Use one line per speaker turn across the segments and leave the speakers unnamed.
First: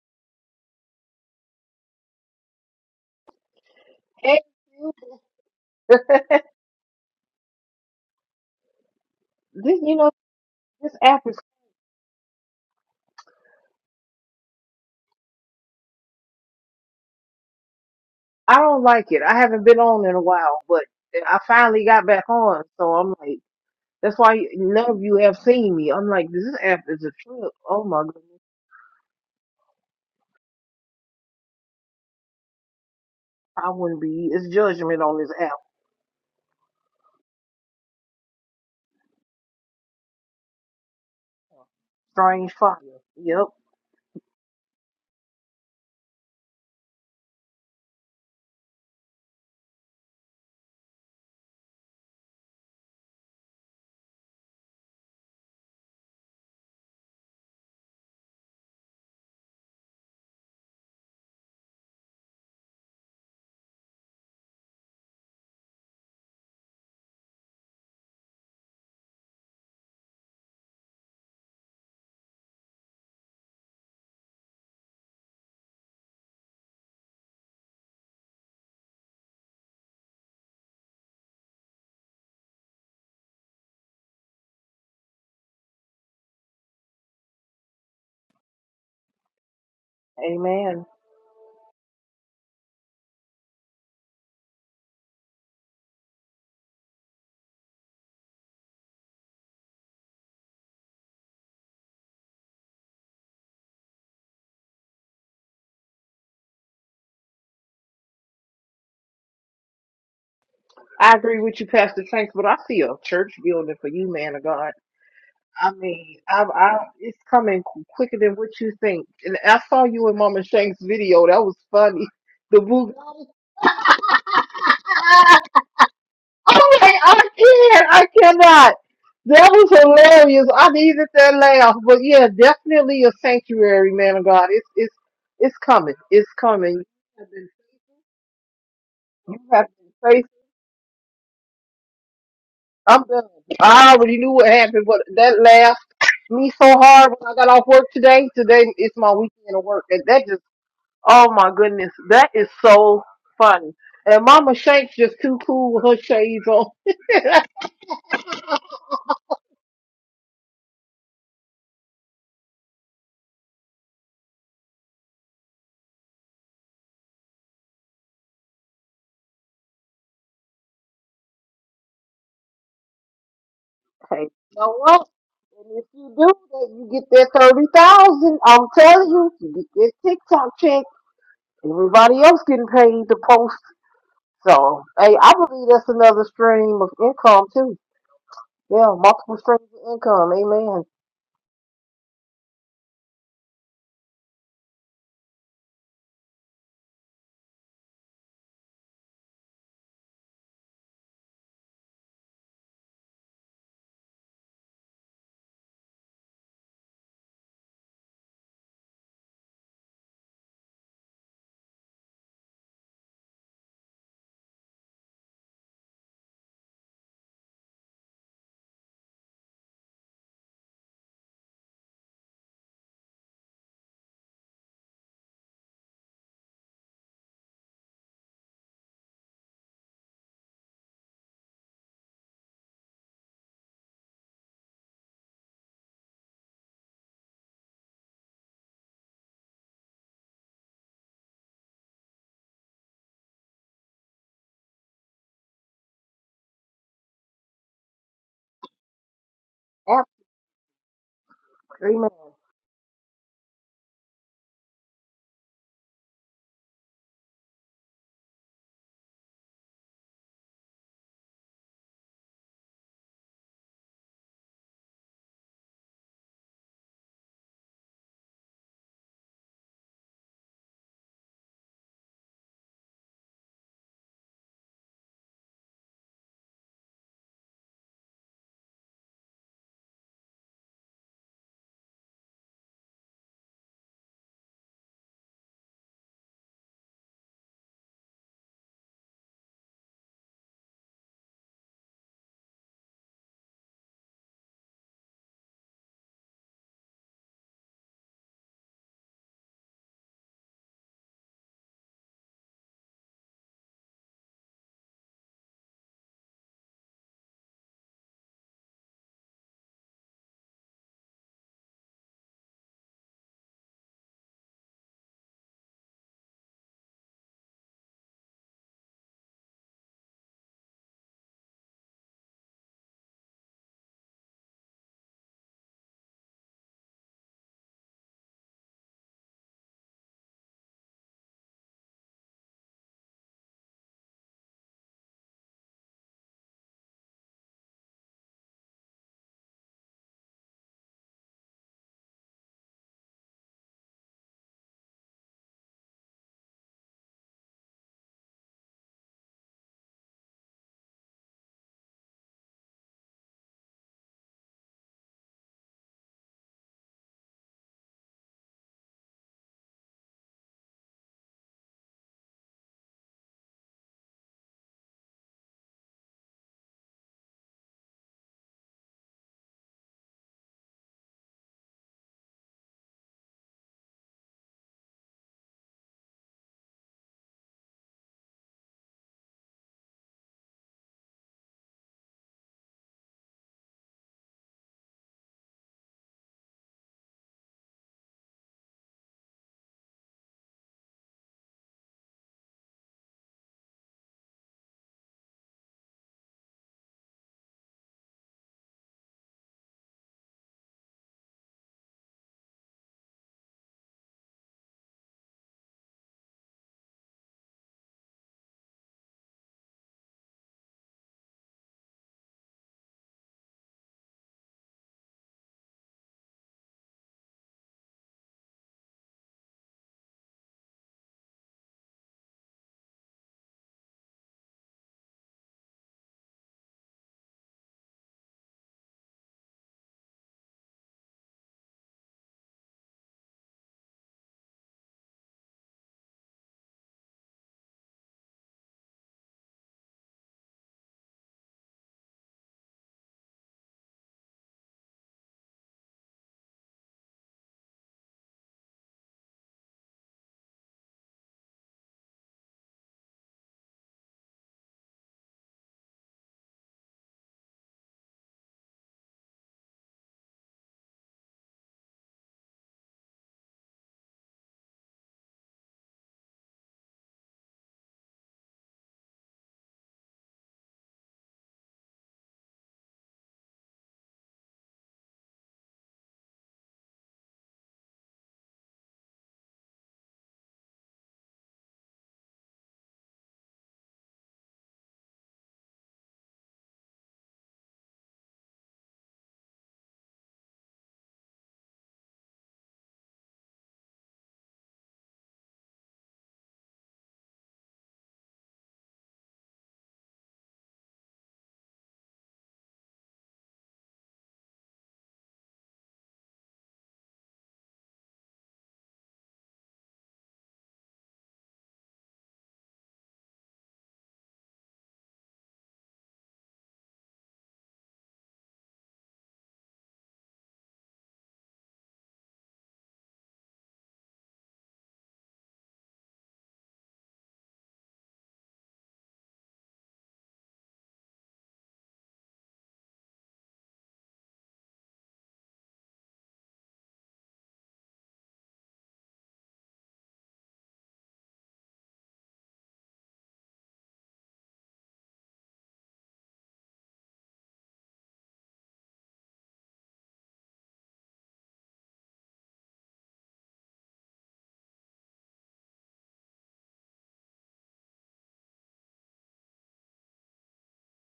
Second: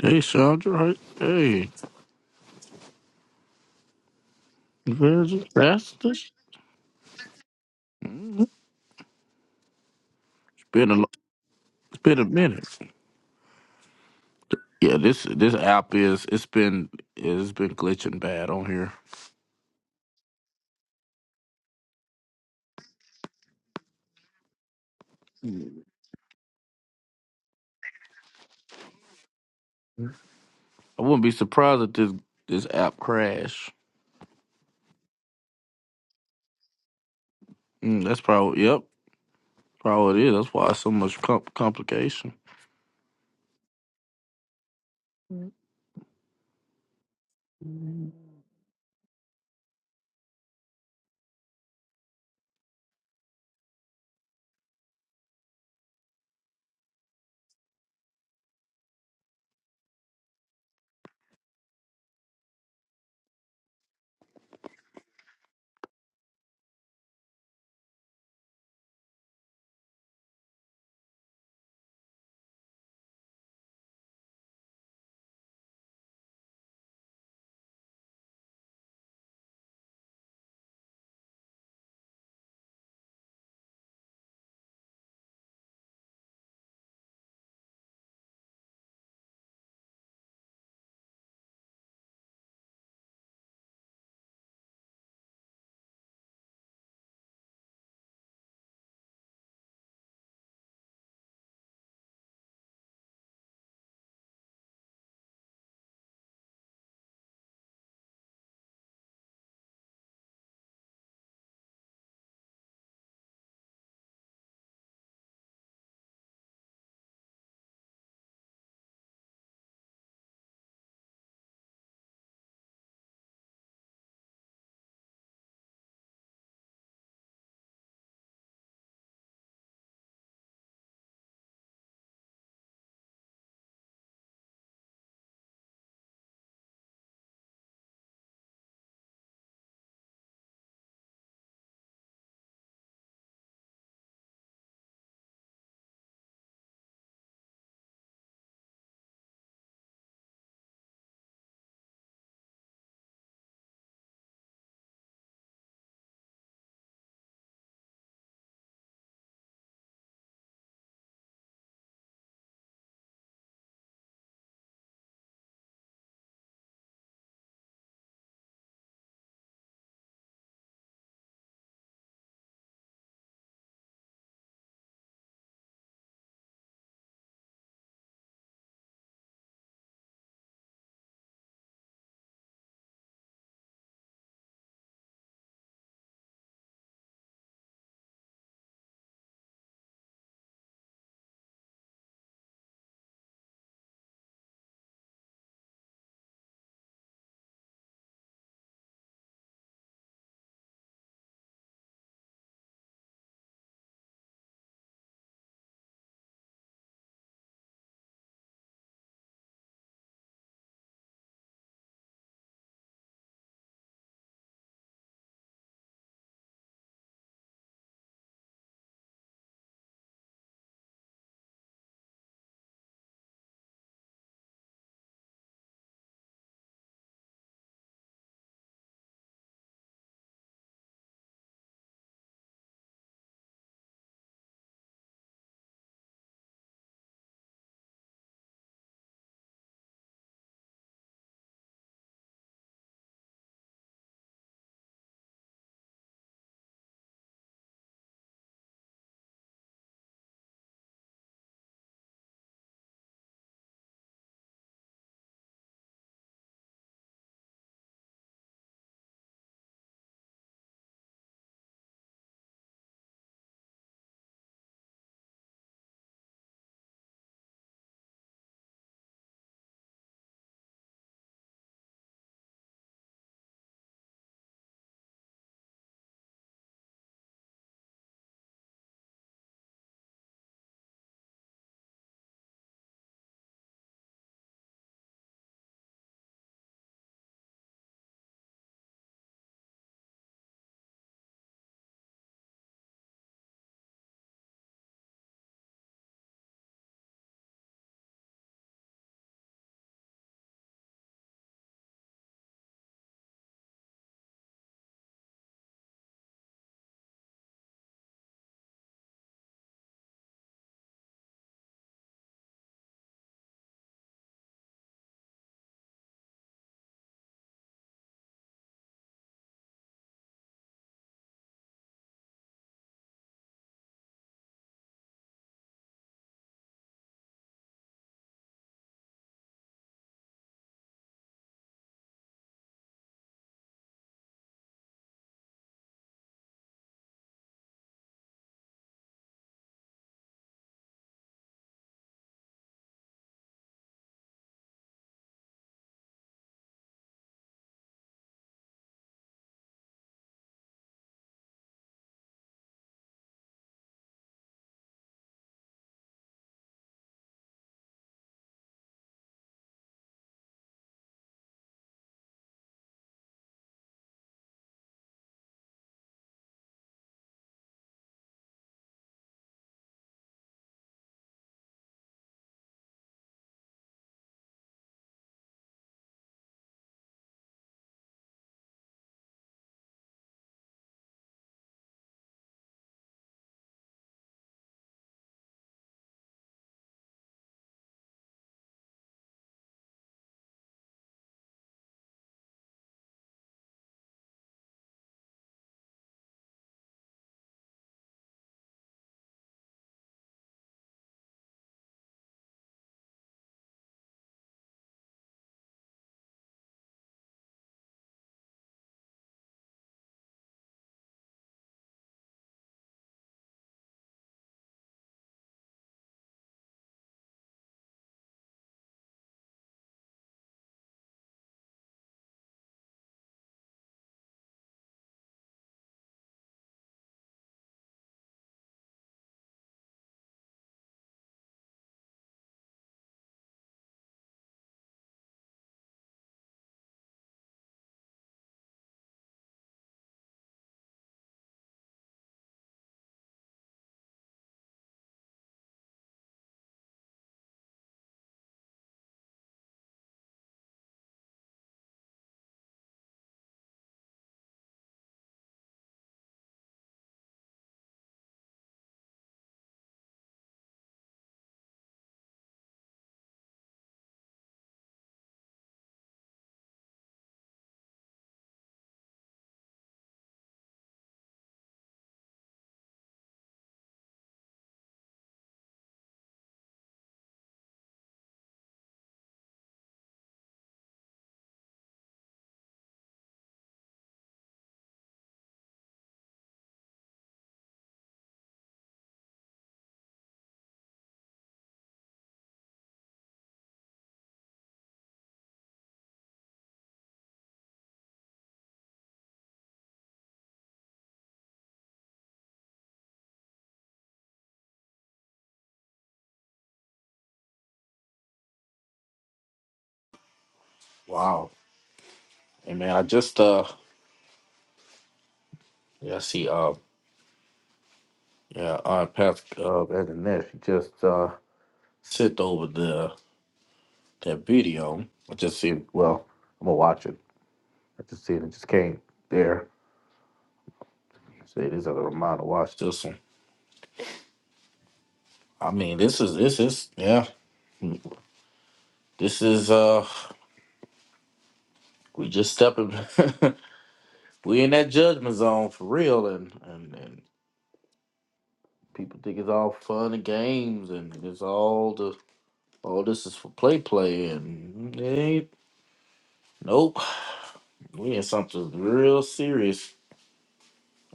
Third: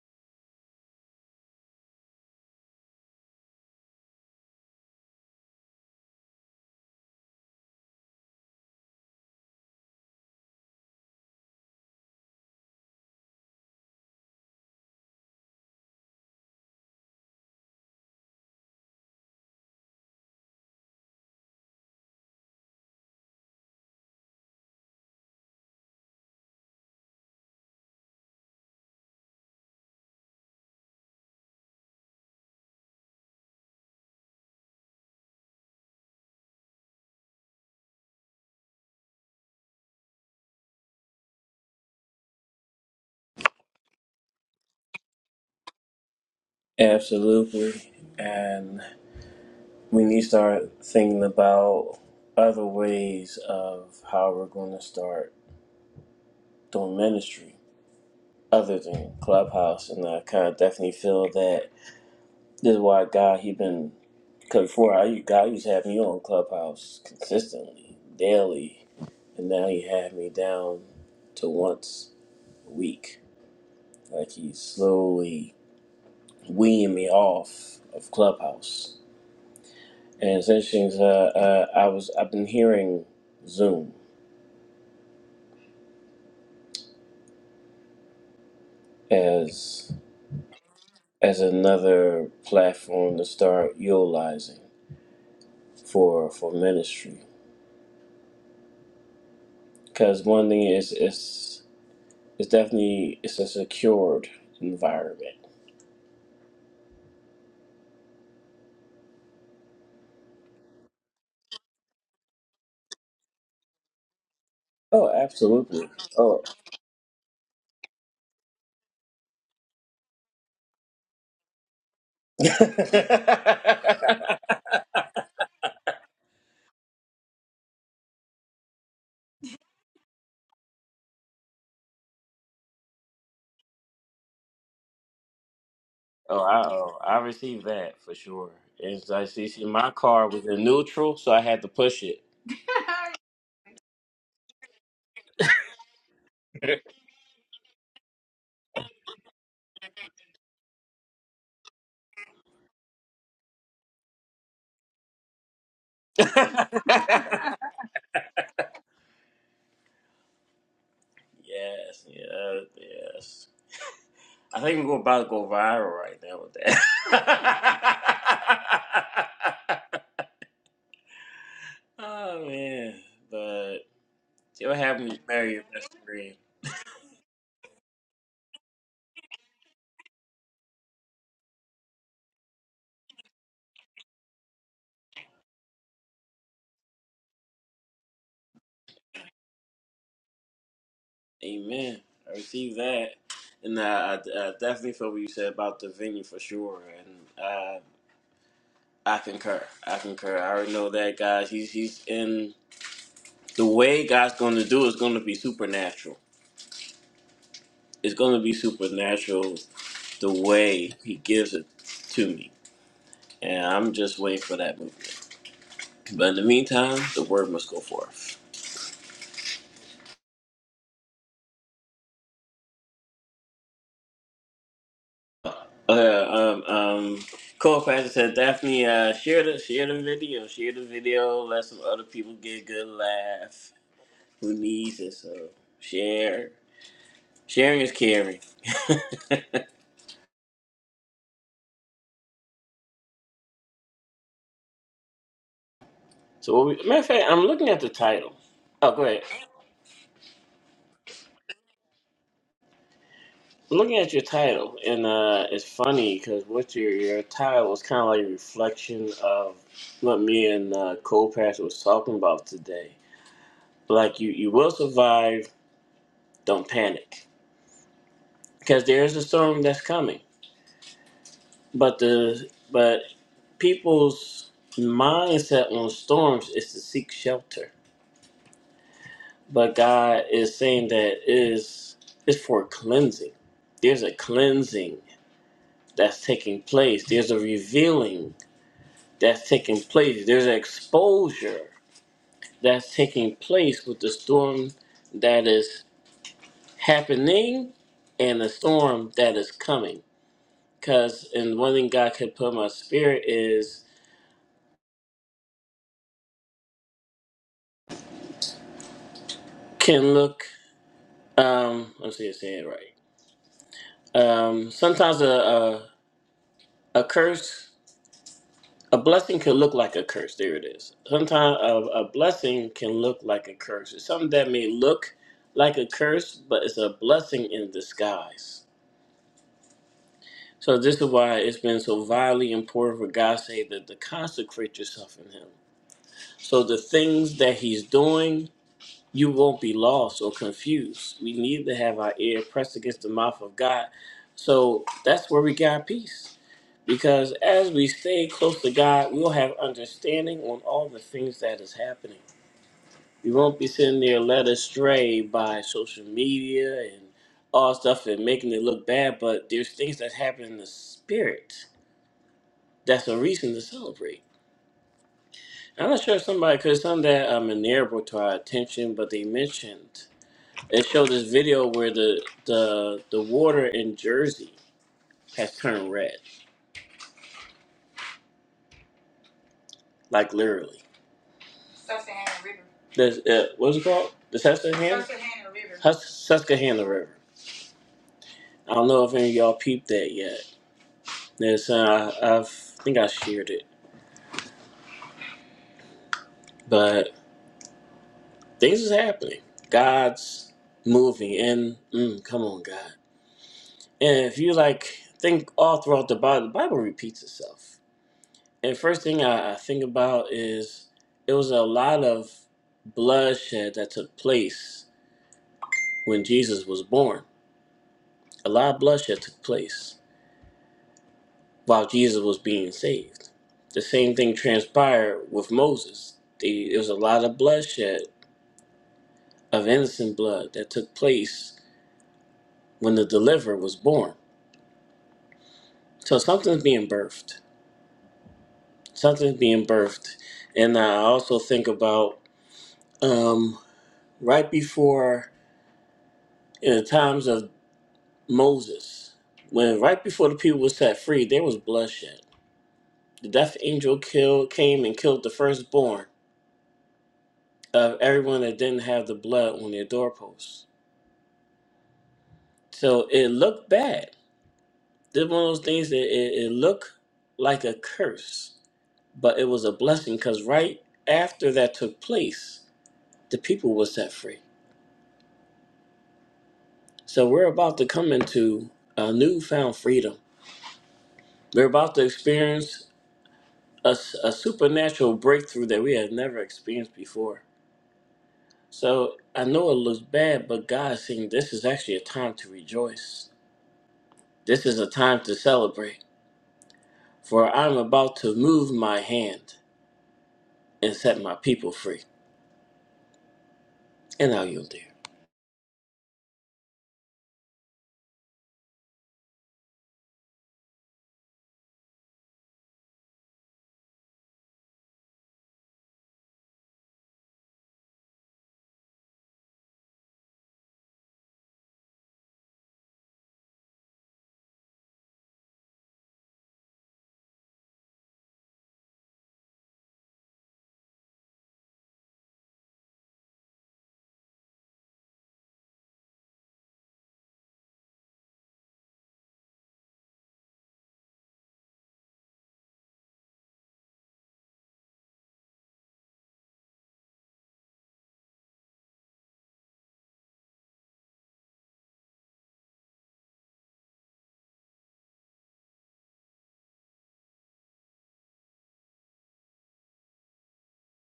Hey, Sandra. Hey, hey,
Hey, you-
where's the
the-
pastor? Mhm.
this you know
It's been
this
a lo-
app is
it's been a minute. Yeah, this this app is it's been it's been glitching bad
I
on
don't
here.
like it. I haven't been on in a while, but I finally got back on, so I'm like that's why none of you have seen
Mhm.
me. I'm like this app is a trip. Oh my goodness,
I wouldn't be surprised if this this app
I
crash.
wouldn't be. It's judgment on this app.
Mm, that's probably yep, probably it is. That's why it's so much com- complication.
Strange fire. Yep.
Mhm.
Absolutely. And we need to start thinking about other ways of how we're going to start doing ministry other than Clubhouse. And I kind of definitely feel that this is why God, he been, because before I, God used to have me on Clubhouse consistently, daily. And now he had me down to once a week. Like he's slowly weaning me off of Clubhouse And it's interesting. 'cause, Uh, uh, I was I've been hearing Zoom as
Amen.
as another platform to start utilizing for for ministry. Because one thing is it's it's definitely it's a secured environment.
I agree with you, Pastor Tanks, but I see a church building for you, man of God.
Oh,
I
absolutely.
mean, I,
Oh.
I, it's coming qu- quicker than what you think. And I saw you in Mama Shank's video. That was funny. The Bugatti. I'm like, I can't, I cannot. That was hilarious. I needed that laugh. But yeah, definitely a sanctuary, man of God. It's it's it's coming. It's
Oh, I,
coming.
oh, I
You have
received that for sure. And so I
been, you
see, see,
have
my
been
car
faithful.
was in neutral, so I had to push it.
I'm done. I already knew what happened, but that laugh me so hard when I got off work today. Today is my weekend of work, and that just oh my goodness, that is so funny. And Mama Shanks just too cool with her shades on.
yes, yes, yes. I think we're about to go viral right now with that. oh man, but
Okay. You know
you'll have
what?
me marry your
And if
best
you do
dream,
that, you get that thirty thousand. I'm telling you, you get that TikTok check. Everybody else getting paid to post. So, hey, I believe that's another stream of income too. Yeah, multiple streams of income. Amen.
Amen. I received that, and uh, I, I definitely feel what you said about the venue for sure, and uh, I concur. I concur. I already know that, guys. He's he's in the way God's going to do is going to be supernatural. It's going to be supernatural the way He gives it to me, and I'm just waiting for that movement. But in the meantime, the word must go forth. Uh, um, um, Cole Pastor said, Daphne, uh, share the share the video, share the video, let some other people get a good laugh. Who needs it? So share. Sharing is caring. So, what we, matter of fact, I'm looking at the title. Oh, go ahead.
Ab- Amen.
I'm looking at your title, and uh, it's funny because what your your title was kind of like a reflection of what me and uh, Cole Pastor was talking about today. Like you, you will survive Don't panic because there is a storm that's coming. But the but people's mindset on storms is to seek shelter. But God is saying that is is for cleansing. There's a cleansing that's taking place. There's a revealing that's taking place. There's an exposure that's taking place with the storm that is happening and the storm that is coming. Cause and one thing God could put in my spirit is can look. Um, let's see, if I say it right. Um, sometimes a, a a curse, a blessing can look like a curse. There it is. Sometimes a, a blessing can look like a curse. It's something that may look like a curse, but it's a blessing in disguise. So this is why it's been so vitally important for God to say that to consecrate yourself in Him. So the things that He's doing you won't be lost or confused. We need to have our ear pressed against the mouth of God. So that's where we got peace. Because as we stay close to God, we'll have understanding on all the things that is happening. We won't be sitting there led astray by social media and all stuff and making it look bad, but there's things that happen in the spirit that's a reason to celebrate. I'm not sure if somebody, because something that um, Minerva brought to our attention, but they mentioned It showed this video where the the the water in Jersey has turned red, like literally. This uh, what's it called? The Susquehanna. Susquehanna River. Hus- Susquehanna River. I don't know if any of y'all peeped that yet. There's, uh, I I've- think I shared it, but things is happening. God's moving, and mm, come on, God. And if you like think all throughout the Bible, the Bible repeats itself. And first thing I, I think about is it was a lot of bloodshed that took place when Jesus was born. A lot of bloodshed took place while Jesus was being saved. The same thing transpired with Moses. The, there was a lot of bloodshed of innocent blood that took place when the deliverer was born. So something's being birthed. Something's being birthed. And I also think about um, right before in the times of Moses, when right before the people were set free, there was bloodshed. The death angel killed, came and killed the firstborn of everyone that didn't have the blood on their doorposts. So it looked bad. This one of those things that it, it looked like a curse, but it was a blessing because right after that took place, the people were set free. So we're about to come into a newfound freedom. We're about to experience a, s- a supernatural breakthrough that we had never experienced before. So I know it looks bad, but God is saying this is actually a time to rejoice. This is a time to celebrate, for I'm about to move my hand and set my people free. And now you'll do.
Wow. Hey man, I just uh yeah I see uh yeah I passed uh at the net she just uh sent over the that video. I just see well I'm gonna watch it I just see it. and just came there. Say this other reminder. Watch this one. I mean, this is this is yeah. This is uh, we just stepping. we in that judgment zone for real, and and and people think it's all fun and games, and it's all the all this is for play play, and it ain't. Nope, we in something real serious.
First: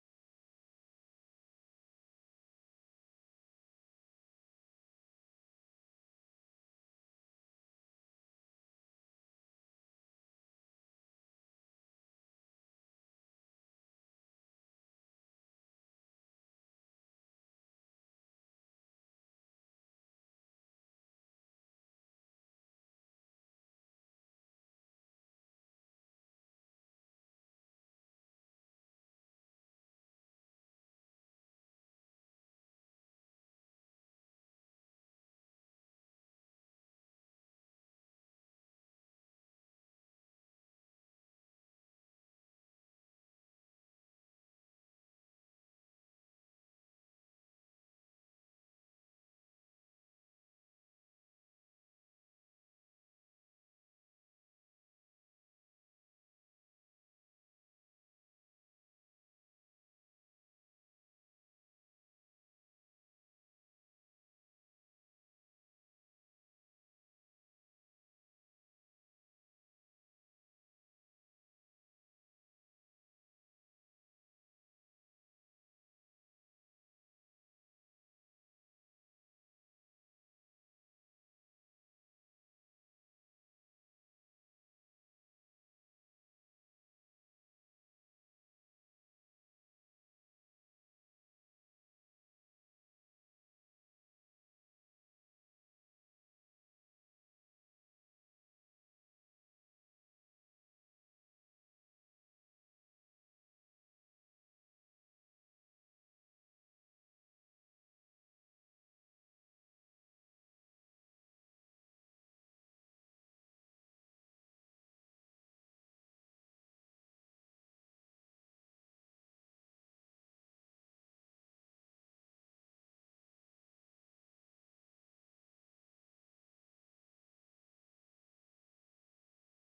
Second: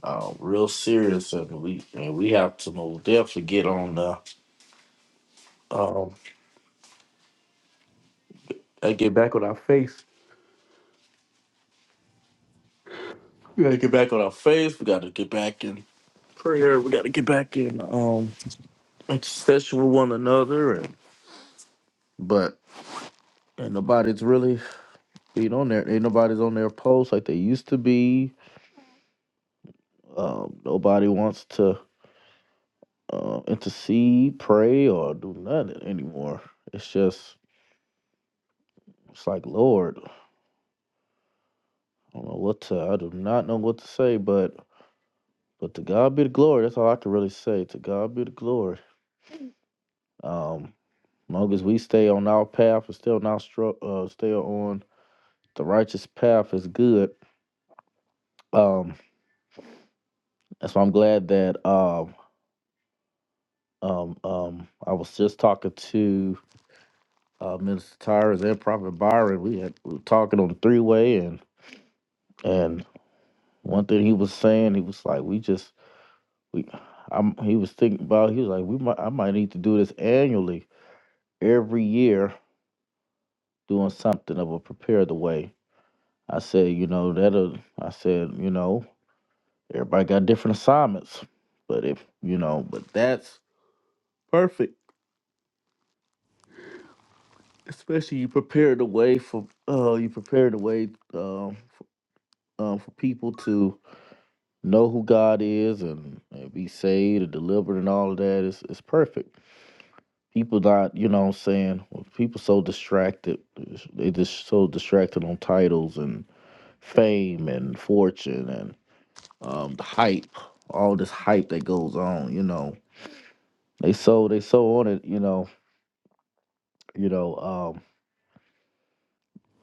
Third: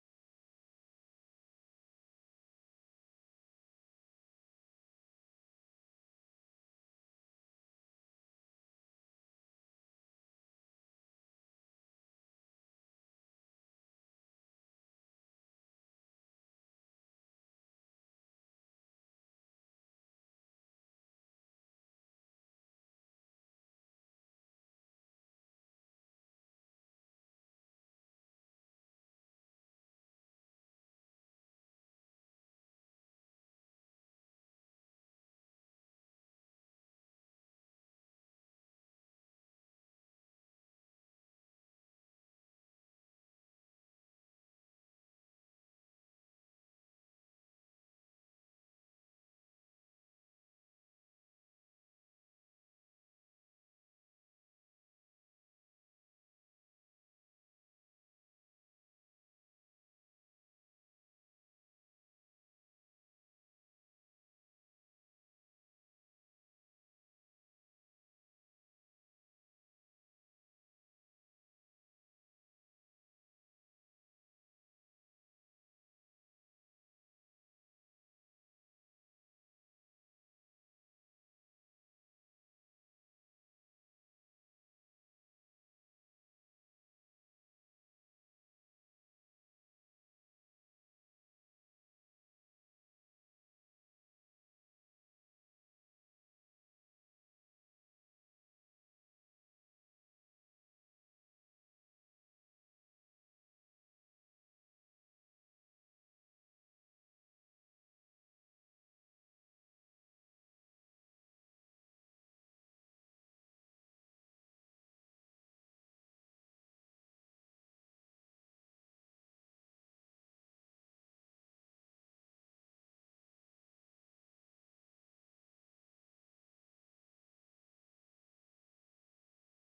Uh, real serious, and we and we have to most definitely get on the um, and get back on our face We gotta get back on our faith. We gotta get back in prayer. We gotta get back in um intercession with one another. And, but and nobody's really being on there. Ain't nobody's on their post like they used to be. Um, nobody wants to uh, intercede, pray, or do nothing anymore. It's just it's like Lord, I don't know what to. I do not know what to say, but but to God be the glory. That's all I can really say. To God be the glory. Um, Long as we stay on our path and still not stru- uh, stay on the righteous path is good. Um, and so I'm glad that um, um, um, I was just talking to uh, Minister Tyrus and Prophet Byron. We had we were talking on the three way, and and one thing he was saying, he was like, we just we, I'm, he was thinking about, he was like, we might, I might need to do this annually, every year, doing something that will prepare the way. I said, you know, that'll, I said, you know, Everybody got different assignments, but if you know, but that's perfect. Especially you prepare the way for uh you prepare the way um for, um for people to know who God is and, and be saved and delivered and all of that is is perfect. People not you know what I'm saying well, people so distracted they just so distracted on titles and fame and fortune and um the hype all this hype that goes on you know they so they so on it you know You know, um,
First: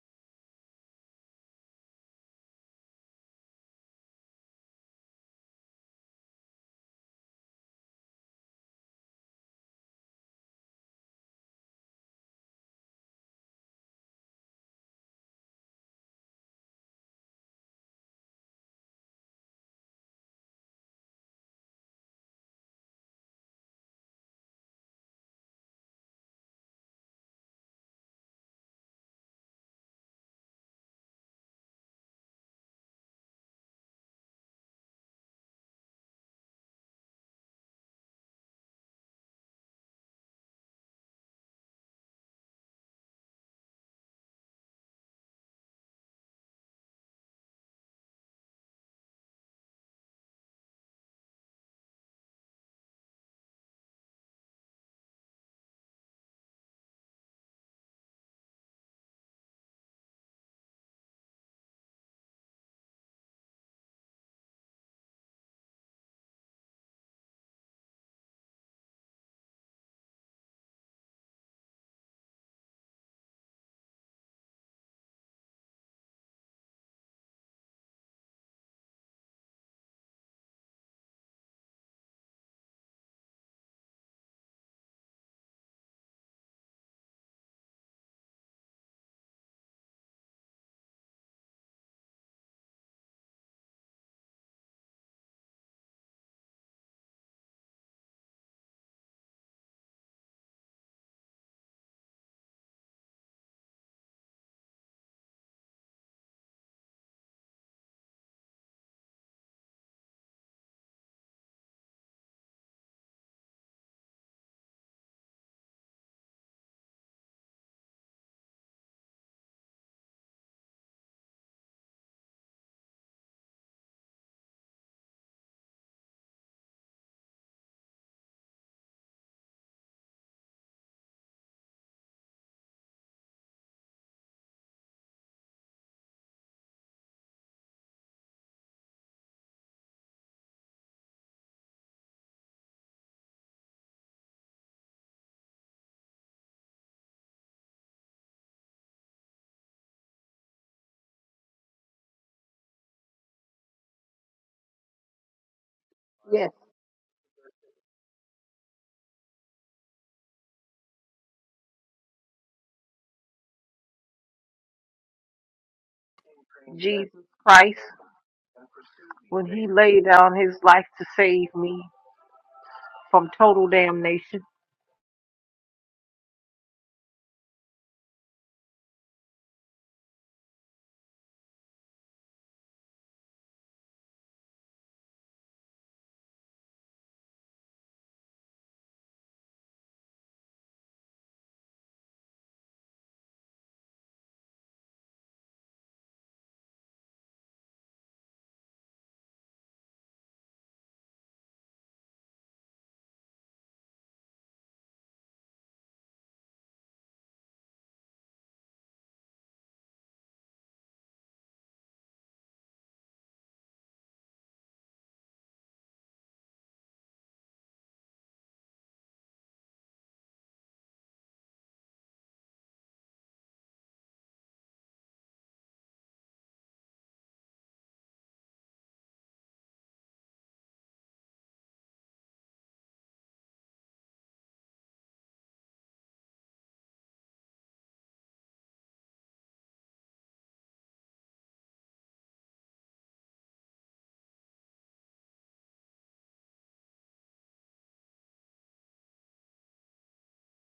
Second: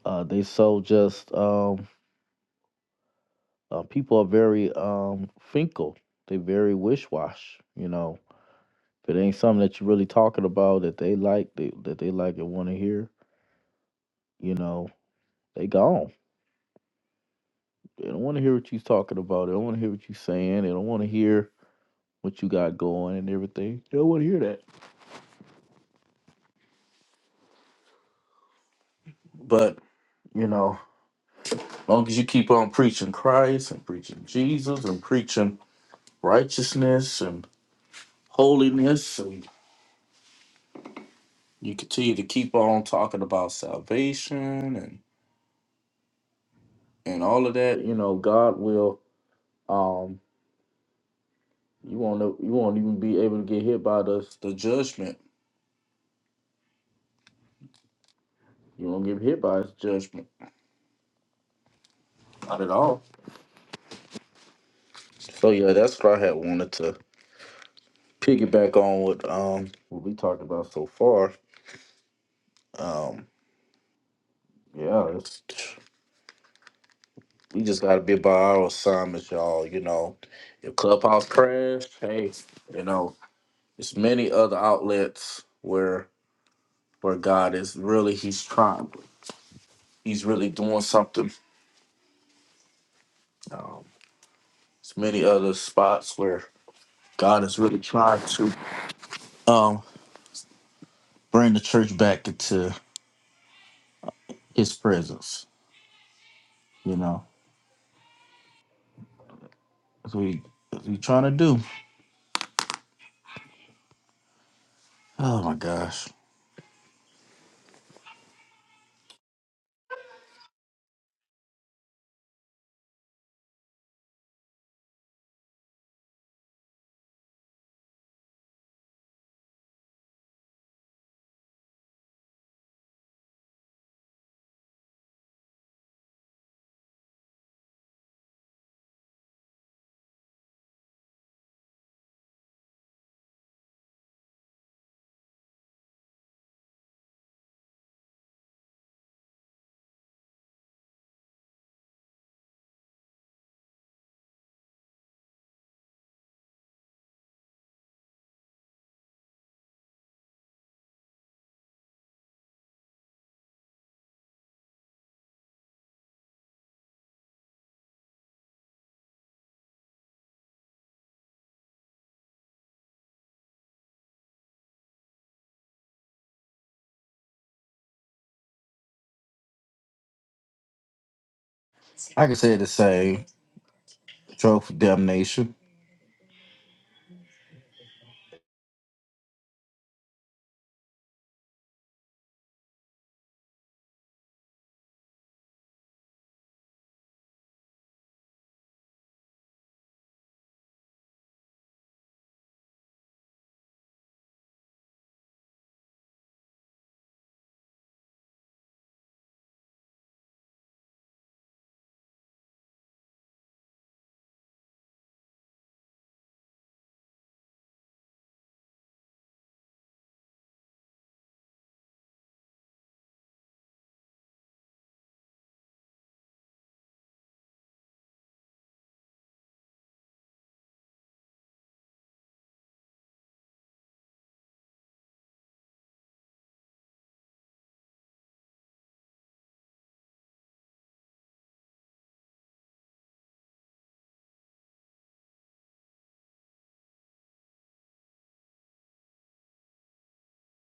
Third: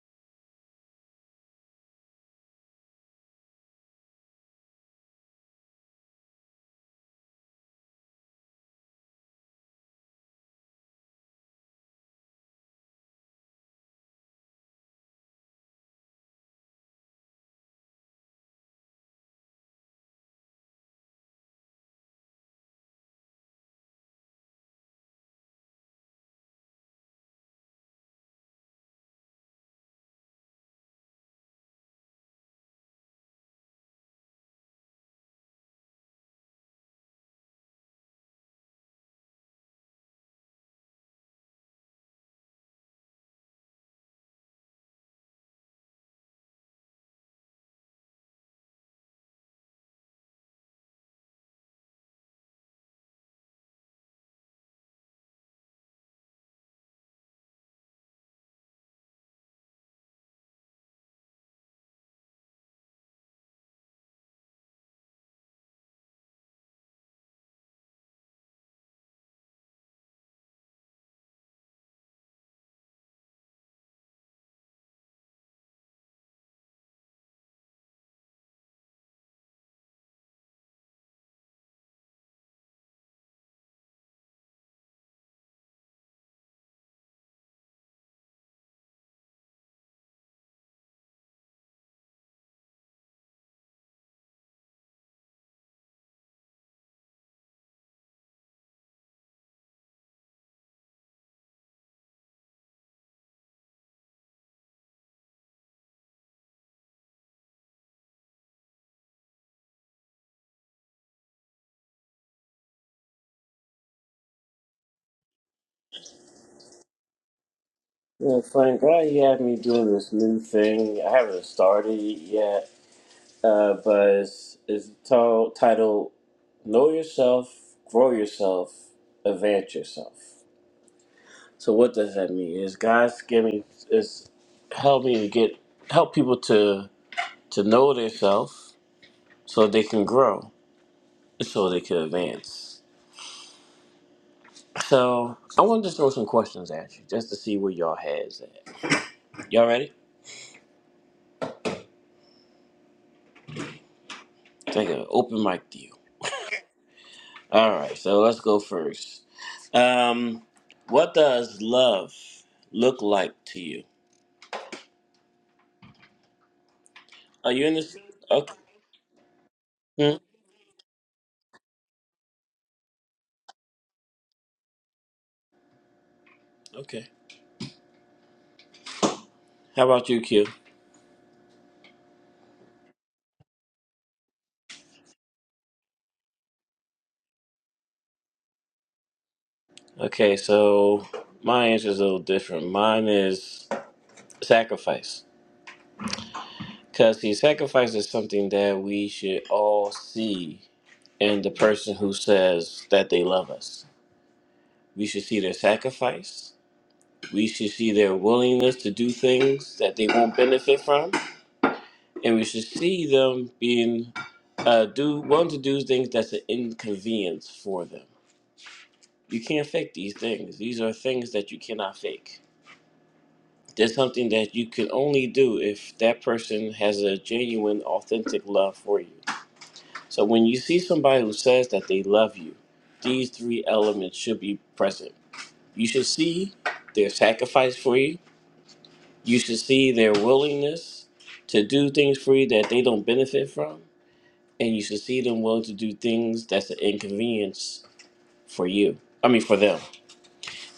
uh, they so just um, uh, people are very um, finkel. They very wish wash. You know, if it ain't something that you really talking about that they like, they, that they like and want to hear, you know, they gone. They don't want to hear what you talking about. They don't want to hear what you saying. They don't want to hear what you got going and everything. They don't want to hear that. But you know, long as you keep on preaching Christ and preaching Jesus and preaching righteousness and holiness and. you continue to keep on talking about salvation and and all of that you know god will um you won't know- you won't even be able to get hit by the the judgment you won't get hit by his judgment not at all so yeah that's what i had wanted to piggyback on what um what we talked about so far um yeah it's we just gotta be by our assignments y'all you know if clubhouse crash hey you know it's many other outlets where where God is really He's trying, He's really doing something. Um, there's many other spots where God is really trying to um, bring the church back into His presence. You know, that's what He that's what He trying to do. Oh my gosh,
Yeah, Frank, why you have me doing this new thing? I haven't started it yet, uh, but it's, it's t- titled Know Yourself, Grow Yourself, Advance Yourself. So what does that mean? Is God giving is help me to get help people to to know themselves so they can grow, so they can advance. So I want to just throw some questions at you just to see where y'all heads at. Y'all ready? Take an open mic to you.
Yes,
All right, so let's go first. Um, what does love look like to you?
Jesus
Are you in
Christ,
this? Okay.
when He laid
Hmm,
down His life to save me from total damnation.
Okay. How about you, Q?
I can say the same. Drove for damnation.
Okay, so my answer is a little different. Mine is sacrifice. Because see, sacrifice is something that we should all see in the person who says that they love us. We should see their sacrifice. We should see their willingness to do things that they won't benefit from. And we should see them being uh, do willing to do things that's an inconvenience for them. You can't fake these things. These are things that you cannot fake That's something that you could only do if that person has a genuine, authentic love for you. So when you see somebody who says that they love you, these three elements should be present. You should see their sacrifice for you. You should see their willingness to do things for you that they don't benefit from. And you should see them willing to do things that's an inconvenience for you. I mean, for them.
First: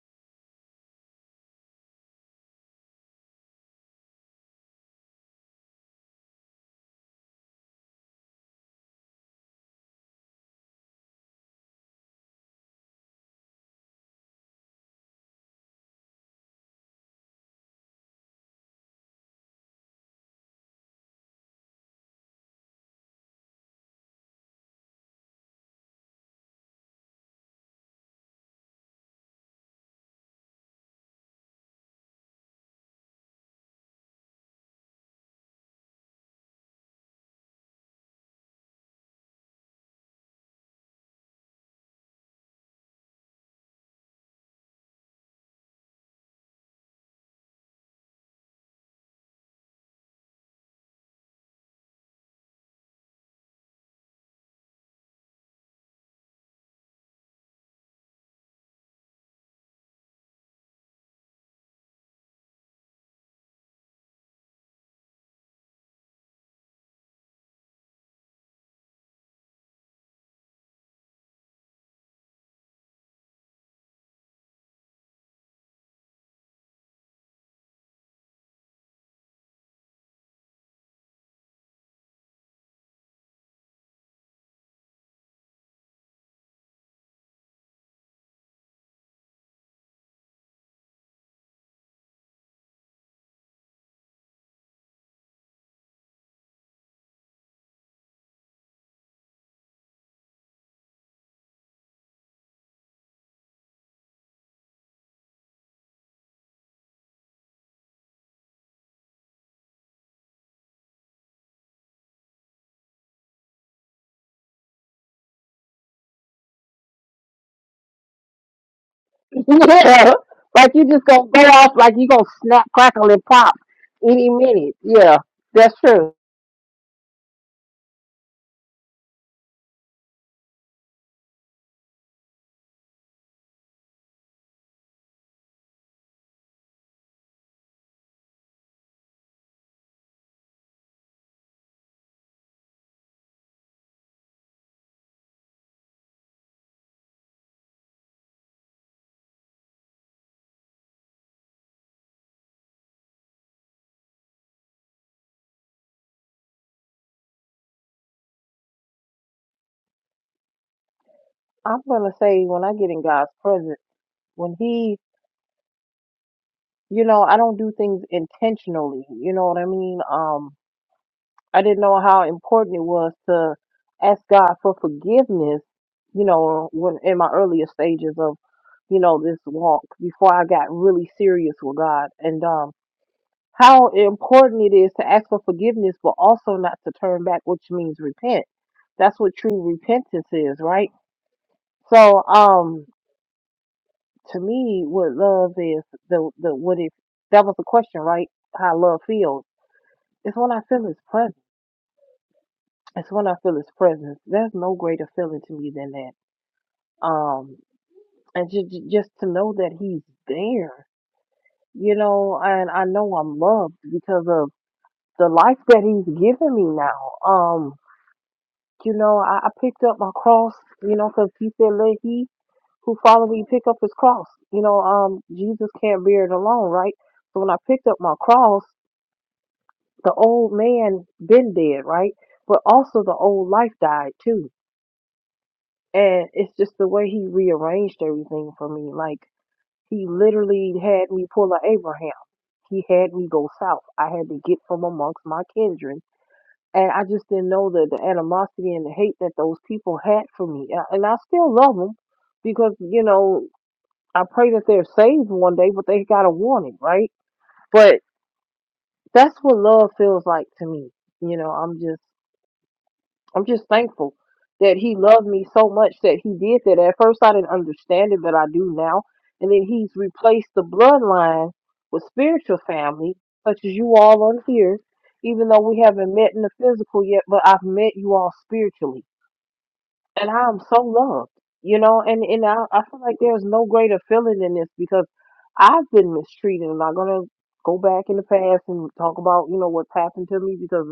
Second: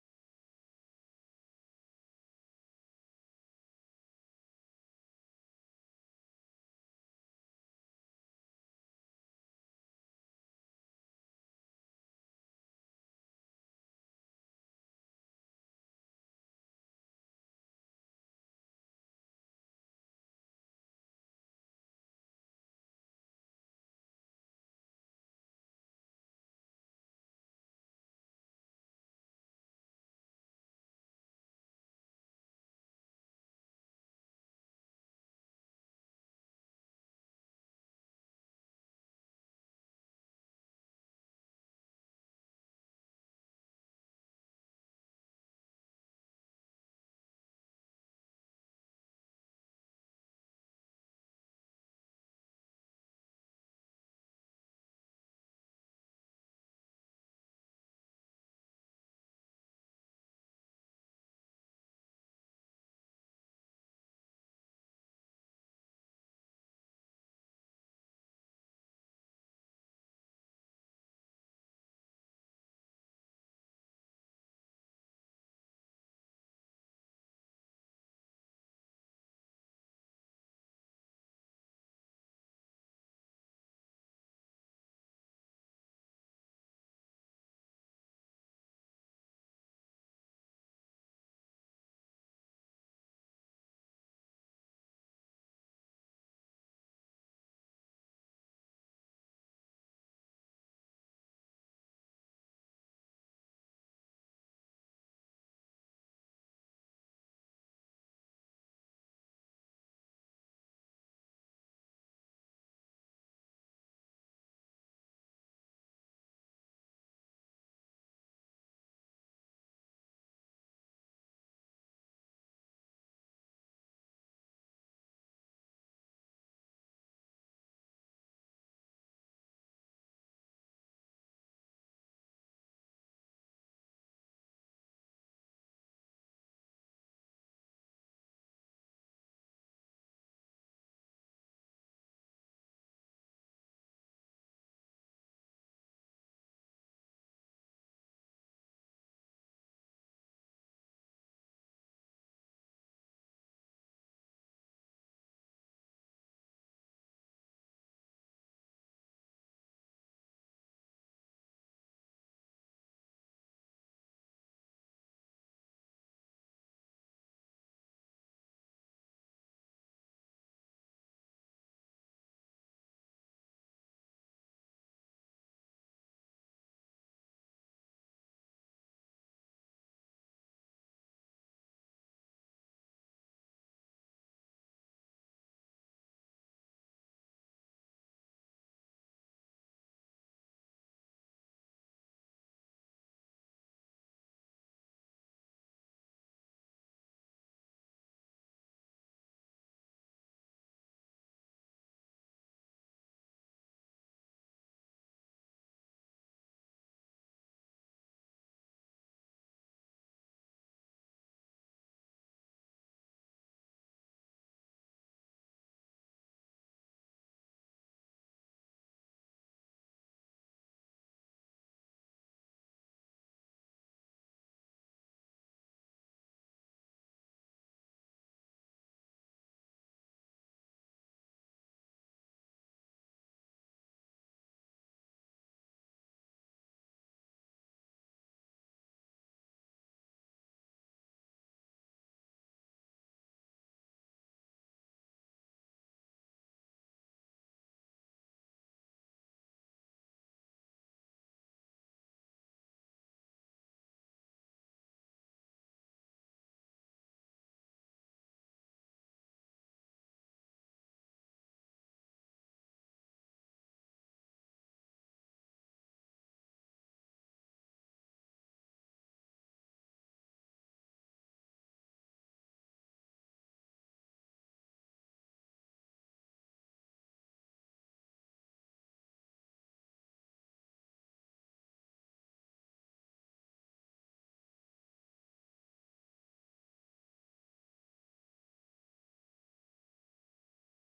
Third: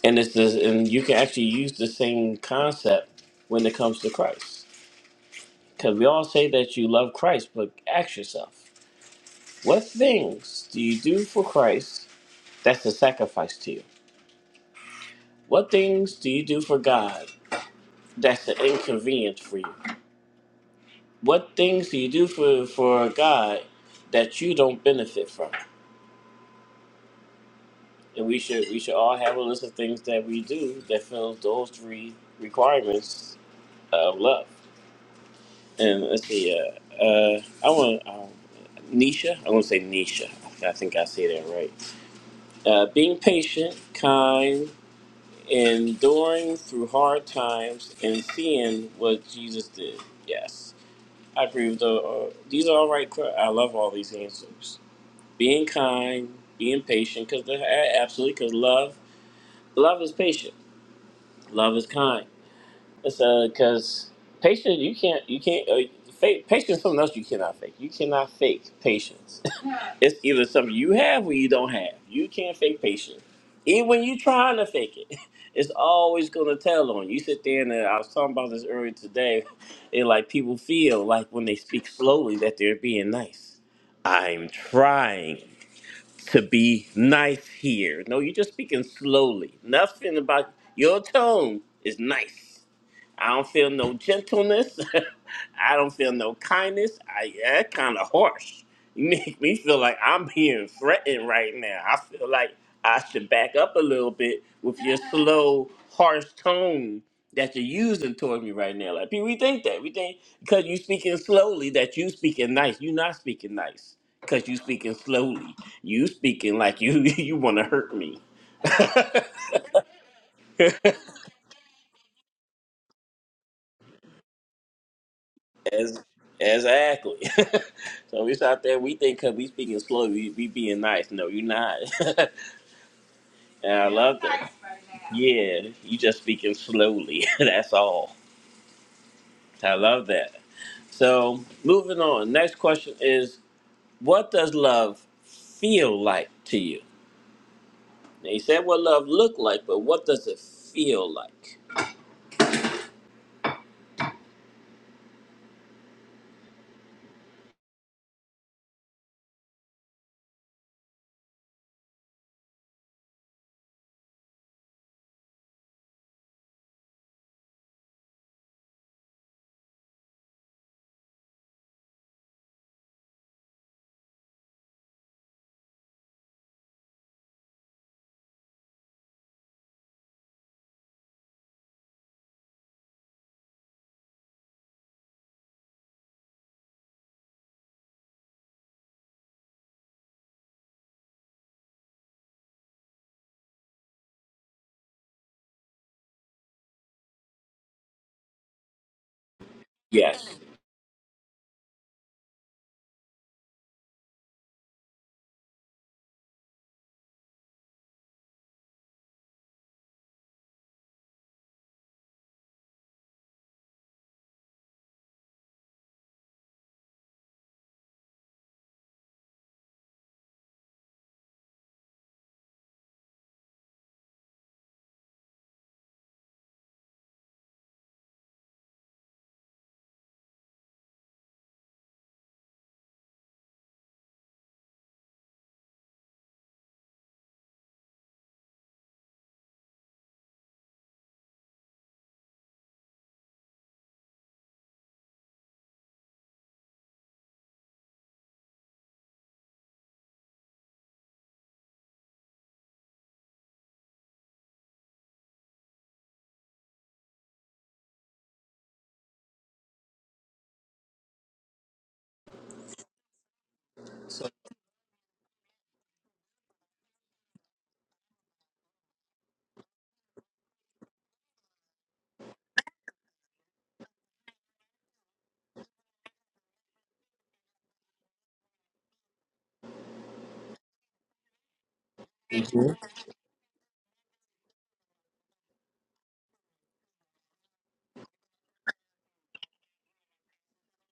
And it's this, and you can actually use the same concept when it comes to Christ. Because we all say that you love Christ, but ask yourself, what things do you do for Christ that's a sacrifice to you? What things do you do for God that's an inconvenience for you? What things do you do for, for God that you don't benefit from? And we should we should all have a list of things that we do that fills those three requirements of love. And let's see, uh, uh, I want um, Nisha. I'm gonna say Nisha. I think I say that right. uh, being patient, kind, enduring through hard times, and seeing what Jesus did. Yes, I agree with the. Uh, these are all right. que- I love all these answers. Being kind, being patient, because absolutely, because love, love is patient. Love is kind. It's because patience—you can't, you can't, you can't. Uh, fake, patience is something else you cannot fake. You cannot fake patience It's either something you have or you don't have. You can't fake patience. Even when you trying to fake it, it's always gonna tell on you. You sit there and uh, I was talking about this earlier today. It like people feel like when they speak slowly that they're being nice. I'm trying to be nice here. No, you're just speaking slowly. Nothing about your tone is nice. I don't feel no gentleness. I don't feel no kindness. I that kind of harsh. You make me feel like I'm being threatened right now. I feel like I should back up a little bit with your slow, harsh tone that you're using toward me right now. Like people, we think that we think because you speaking slowly that you speaking nice. you not speaking nice because you speaking slowly. You speaking like you you want to hurt me.
Yeah. Like you just gonna go off like you gonna snap, crackle, and pop any minute. Yeah, that's
As,
true.
exactly. so we out there. We think because we speaking slow, we, we being nice. No, you're not. and I love that. Yeah, you just speaking slowly. That's all. I love that. So moving on. Next question is, what does love feel like to you? Now, you said what love look like, but what does it feel like?
I'm gonna say when I get in God's presence, when He, you know, I don't do things intentionally. You know what I mean? Um, I didn't know how important it was to ask God for forgiveness. You know, when in my earlier stages of, you know, this walk before I got really serious with God, and um, how important it is to ask for forgiveness, but also not to turn back, which means repent. That's what true repentance is, right? So, um. to me, what love is the the what if that was the question, right? How love feels.
Yes.
It's when I feel his presence. It's when I feel his presence. There's no greater feeling to me than that. Um, and just just to know that he's there, you know, and I know I'm loved because of the life that he's given me now. Um, you know, I, I picked up my cross, you know, because he said, "Let he who follow me pick up his cross." You know, um, Jesus can't bear it alone, right? So when I picked up my cross the old man been dead, right? But also the old life died too. And it's just the way he rearranged everything for me. Like he literally had me pull a Abraham. He had me go south. I had to get from amongst my kindred. And I just didn't know the, the animosity and the hate that those people had for me. A- And I still love them because, you know, I pray that they're saved one day, but they got a warning, right? But that's what love feels like to me. You know, I'm just I'm just thankful
So,
that he loved me so much that he did that. At first, I didn't understand it, but I do now. And then he's replaced the bloodline with spiritual family, such as you all on here, even though we haven't met in the physical yet, but I've met you all spiritually. And I am so loved, you know, and, and I,
Mhm.
I feel like there's no greater feeling than this because I've been mistreated. I'm not going to go back in the past and talk about, you know, what's happened to me because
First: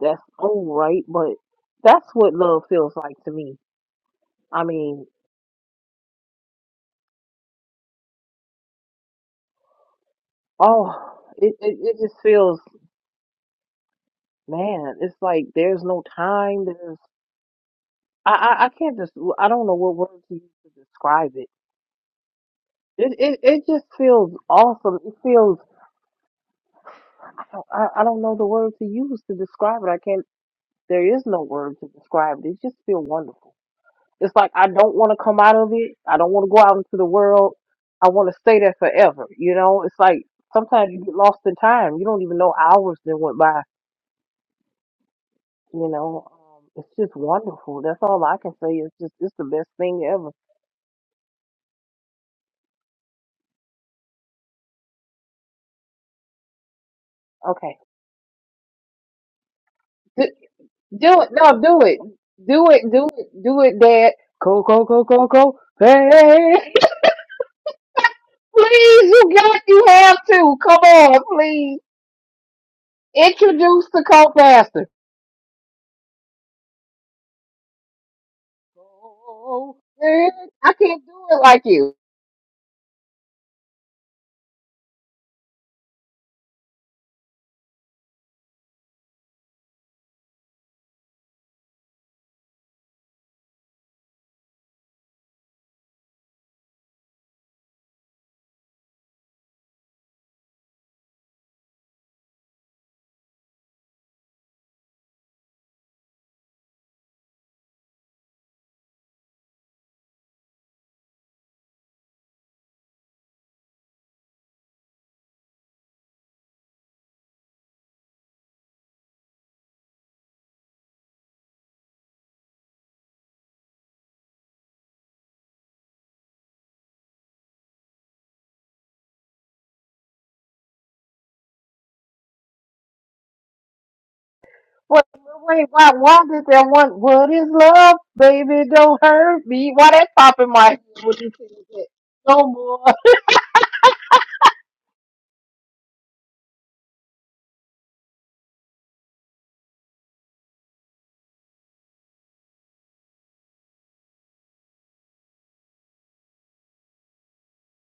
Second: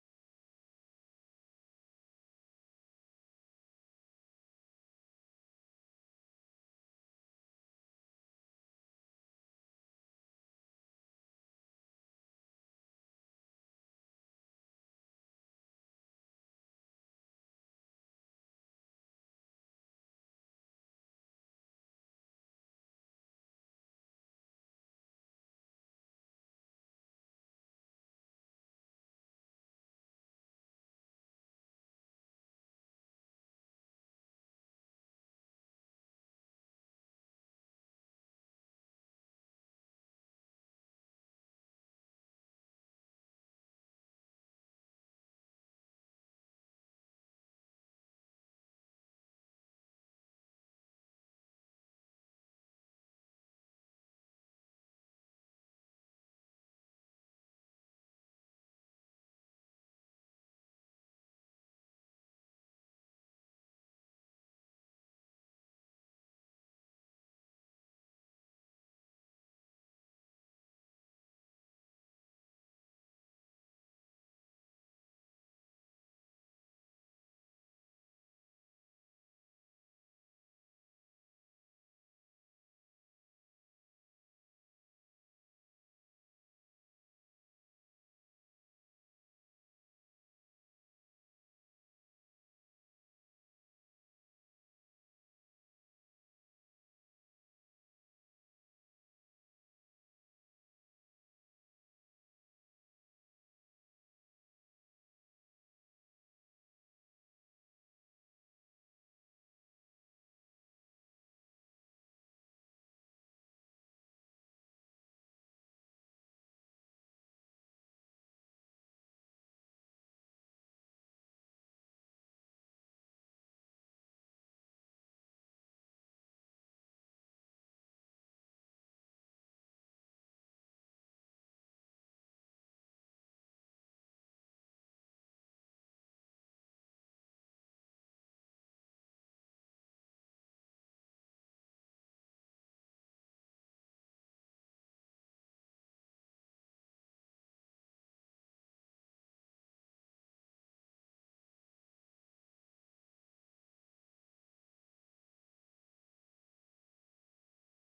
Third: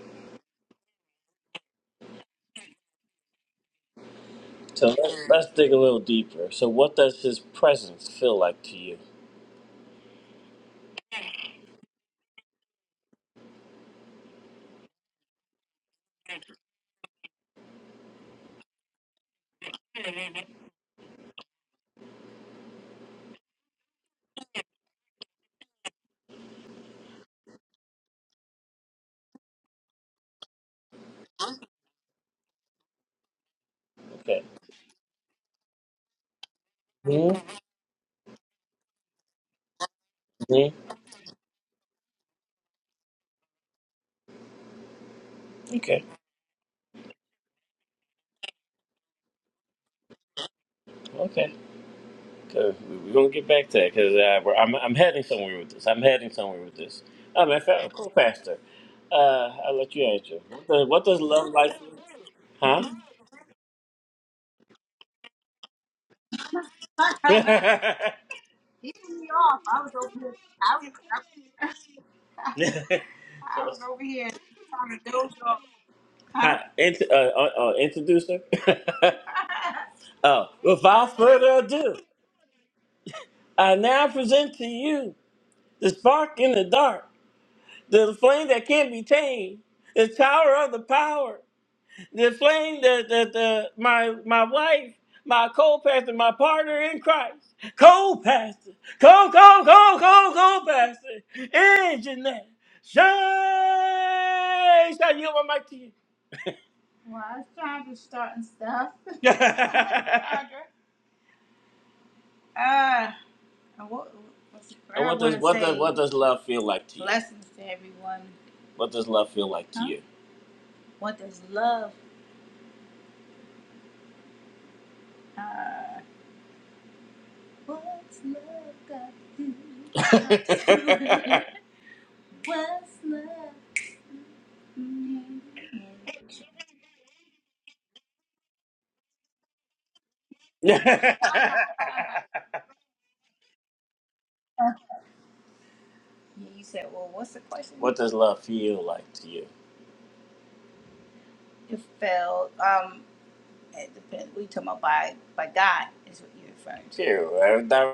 that's all right, but that's what love feels like to me. I
so
mean,
let's, let's dig a little deeper. So what does his presence feel like to you?
oh, it, it, it just feels, man, it's like there's no time. There's, I, I, I can't just, I don't know what word to use to describe it. It, it, it just feels awesome. It feels, I, don't- I I don't know the word to use to describe it. I can't, there is no word to describe it. It just feels wonderful. It's
Okay.
like I don't want to come out of it. I don't want to go out into the
Mhm.
world. I want to stay there forever. You know, it's like sometimes you get lost in time. You don't even know hours that went by. You
Okay,
know, um, it's just wonderful. That's all I can say. It's just it's the best thing ever.
okay. Good. We- We're gonna get back to that because uh, we're- I'm I'm heading somewhere with this. I'm heading somewhere with this. Oh, man,
Okay,
fact, co-pastor. Uh, I'll let you
do,
answer. What does, what does
do it.
love
No,
like?
do it. Do
Huh?
it. Do it. Do it, Dad. Go go go go go. Hey,
I
please, you got you have to come on, please
was
introduce
over
the
here.
co-pastor.
Hi, int- uh, uh, uh, introduce her.
Oh, man,
oh,
I can't do
without
it like
further
you.
ado, I now present to you the spark in the dark, the flame that can't be tamed, the tower of the power. the flame that that the my my wife, my co-pastor, my partner in Christ, co-pastor, co co co co co-pastor, and Jeanette. Shay, Shay, you on my mic to you. And what, what's the prayer? And what does what does what does love feel like to you? Blessings to everyone. What does love feel like to Huh?
Wait, wait, why, why did that one? What is love, baby? Don't hurt me. Why that pop in my
you?
head when you sing that? No more.
you said, well, what's the question? What does love feel like to you? referring to. Ew,